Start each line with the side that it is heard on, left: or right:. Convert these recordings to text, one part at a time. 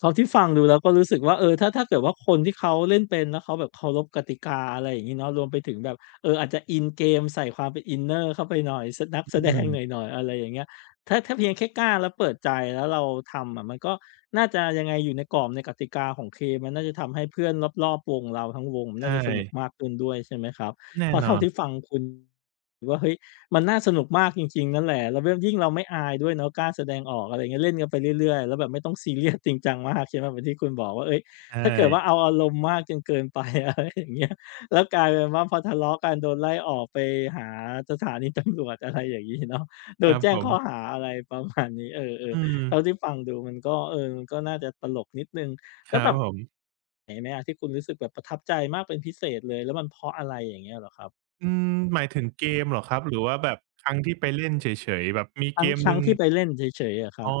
left: พอที่ฟังดู แล้วก็รู้สึกว่า เออ ถ้า ถ้าเกิดว่าคนที่เขาเล่นเป็น แล้วเขาแบบเคารพกติกา อะไรอย่างงี้เนาะ รวมไปถึงแบบ เอ่อ อาจจะอินเกมใส่ความเป็นอินเนอร์เข้าไปหน่อย ส นัก
right: อ
left: แส
right: ื
left: ดง ห
right: ม
left: น่อย ๆ อะไรอย่างเงี้ย ถ้า ถ้าเพียงแค่กล้า แล้วเปิดใจ แล้วเราทำอะมันก็น่าจะ ยังไงอยู่ในกรอบในกติกาของเกม มันน่าจะทำให้เพื่อนรอบ ๆ วงเราทั้งวง
right: ใช
left: น่าจะสนุก
right: ่
left: มากขึ้นด้วย ใช่ไหมครับ?
right: แน
left: เ
right: ่
left: พราะเ
right: น
left: ท่า
right: อน
left: ที่ฟังคุณ หรือว่า เฮ้ย มันน่าสนุกมากจริง ๆ นั่นแหละ แล้วเบื้อน ยิ่งเราไม่อายด้วยเนาะ กล้าแสดงออก อะไรอย่างเงี้ย เล่นกันไปเรื่อย ๆ แล้วแบบไม่ต้อง ซีเรียส จริงจัง มาก ใช่ไหม? เหมือนที่คุณบอกว่า เอ๊ย
right: ใช
left: ถ้าเกิดว่า
right: ่
left: เอาอารมณ์มากจนเกิน ไป อะไรอย่างเงี้ย แล้วกลายเป็นว่าพอทะเลาะกัน โดนไล่ออกไปหาสถานี ตำรวจ อะไรอย่างงี้ เนาะ โด
right: คร
left: น
right: ับ
left: แจ้
right: ผ
left: งข้อ
right: ม
left: หา อะไร ประมาณ นี้ เอ
right: อ
left: อ
right: ื
left: ๆ เ
right: ม
left: ท่าที่ฟังดูมันก็ เอ่อ มันก็น่าจะตลกนิดหนึ่ง
right: ค
left: แล้
right: รั
left: วแบ
right: บ
left: บ
right: ผม
left: เห็นไหมอะ? ที่คุณรู้สึกแบบประทับใจมากเป็นพิเศษเลย แล้วมันเพราะอะไรอย่างเงี้ยเหรอครับ?
right: อืม หมาย ถึงเกมเหรอครับ? หรือว่าแบบครั้งที่ไปเล่นเฉย ๆ แบบมี
left: ท
right: เกมห
left: ั
right: น
left: ้
right: ึ
left: ง
right: ่ง
left: ๆ ที่ไปเล่นเฉย ๆ เหรอครั
right: อ
left: บ?
right: ๋อ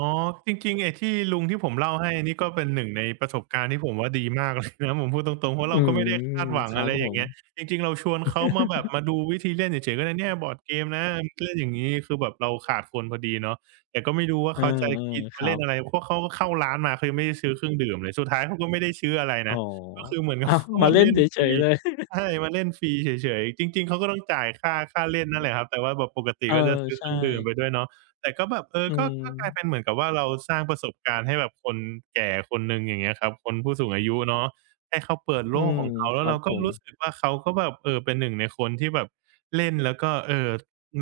right: จริง ๆ ไอ้ที่ลุงที่ผมเล่าให้ นี่ก็เป็นหนึ่งในประสบการณ์ ที่ผมว่าดีมากเลย นะ ผมพูดตรง ๆ เพราะ
left: อ
right: เ
left: ื
right: ราก็
left: ม
right: ไม่ได้คาดหวั
left: ค
right: ง
left: รั
right: อะ
left: บ
right: ไร
left: ผ
right: อย่าง
left: ม
right: เงี้ย จริง ๆ เราชวนเขามาแบบ มาดูวิธีเล่นเฉย ๆ "ก็เนี่ยบอร์ดเกมนะ เล่นอย่างงี้" คือแบบเราขาดคนพอดีเนาะ แต่ก็ไม่รู้ว่า
left: เอ
right: เ
left: อ
right: ขาจะกิน
left: ๆ
right: จ
left: ค
right: ะ
left: รั
right: เล่น
left: บ
right: อะไร เพราะเขาก็เข้าร้านมา เขายังไม่ได้ซื้อเครื่องดื่มเลย สุดท้ายเขาก็ไม่ได้ซื้ออะไร
left: อ๋
right: น
left: อ
right: ะ ก็คือเหมือน
left: อ้าว
right: เข้า
left: ม
right: ม
left: า
right: า
left: เล่
right: เล
left: น
right: ่
left: เ
right: นฟ
left: ฉ
right: รี
left: ย ๆ เลย
right: ใช่ มาเล่นฟรีเฉย ๆ จริง ๆ เขาก็ต้องจ่ายค่า ค่าเล่นนั่นแหละครับ แต่ว่าแบบปกติ
left: เออ
right: ก็จะซื้อ
left: ใช
right: เคร
left: ่
right: ื่องดื่มไปด้วยเนาะ แต่ก็แบบ เออ
left: อื
right: ก็ ก็กลาย
left: ม
right: เป็นเหมือนกับว่าเราสร้างประสบการณ์ให้แบบคนแก่คนหนึ่ง อย่างเงี้ยครับ คน ผู้สูงอายุเนาะ ให้เขาเปิด
left: อ
right: โ
left: ื
right: ลก
left: ม
right: ของเขา แ
left: ค
right: ล้
left: ร
right: ว
left: ั
right: เร
left: บ
right: า
left: ผ
right: ก็ร
left: ม
right: ู้สึกว่า เขาก็แบบ เอ่อ เป็นหนึ่งในคนที่แบบเล่น แล้วก็ เอ่อ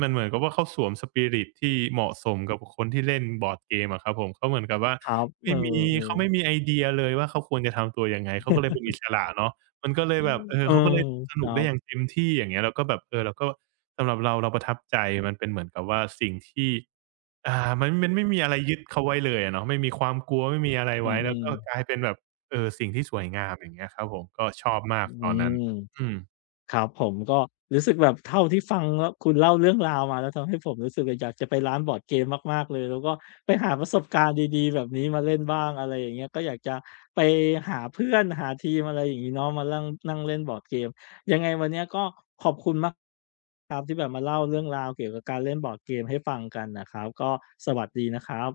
right: มันเหมือนกับว่าเขาสวม Spirit ที่เหมาะสมกับคนที่เล่นบอร์ดเกมอะครับผม เขาเหมือนกับว่า
left: ครับ
right: ไม
left: เอ
right: ่
left: อ
right: มี เขาไ
left: ๆ
right: ม่มีไอเดียเลยว่าเขาควรจะทำตัวยังไง เขาก็เลยเป็นอิสระเนาะ มันก็เลยแบบ เอ่
left: เ
right: อ
left: ออ
right: เขาก็เลยส
left: ค
right: น
left: ร
right: ุ
left: ั
right: กได้อ
left: บ
right: ย่างเต็มที่ อย่างเงี้ย แล้วก็แบบ เอ่อ เราก็ สำหรับเราเราประทับใจ มันเป็นเหมือนกับว่าสิ่งที่ อ่า มัน มันไม่มีอะไรยึดเขาไว้เลยอะเนาะ ไม่มีความกลัว ไม่มีอะไร
left: อื
right: ไว้ แล้ว
left: อ
right: ก็
left: ๆ
right: กลายเป็นแบบ เออ สิ่งที่สวยงาม อย่างเงี้ยครับผม ก็ชอบมา
left: อ
right: ก
left: ื
right: ตอนนั้น
left: ม
right: อืม
left: ครับผม ก็รู้สึกแบบเท่าที่ฟังแล้ว คุณเล่าเรื่องราวมา แล้วทำให้ผมรู้สึกอยากจะไปร้านบอร์ดเกมมาก ๆ เลย แล้วก็ไปหาประสบการณ์ดี ๆ แบบนี้มาเล่นบ้าง อะไรอย่างเงี้ย ก็อยากจะไปหาเพื่อน หาทีม อะไรอย่างงี้เนาะ มาลั่ง นั่งเล่นบอร์ดเกม ยังไงวันเนี้ย ก็ขอบคุณมาก ครับ ที่แบบมาเล่าเรื่องราวเกี่ยวกับการเล่นบอร์ดเกมให้ฟังกันนะครับ ก็สวัสดีนะครับ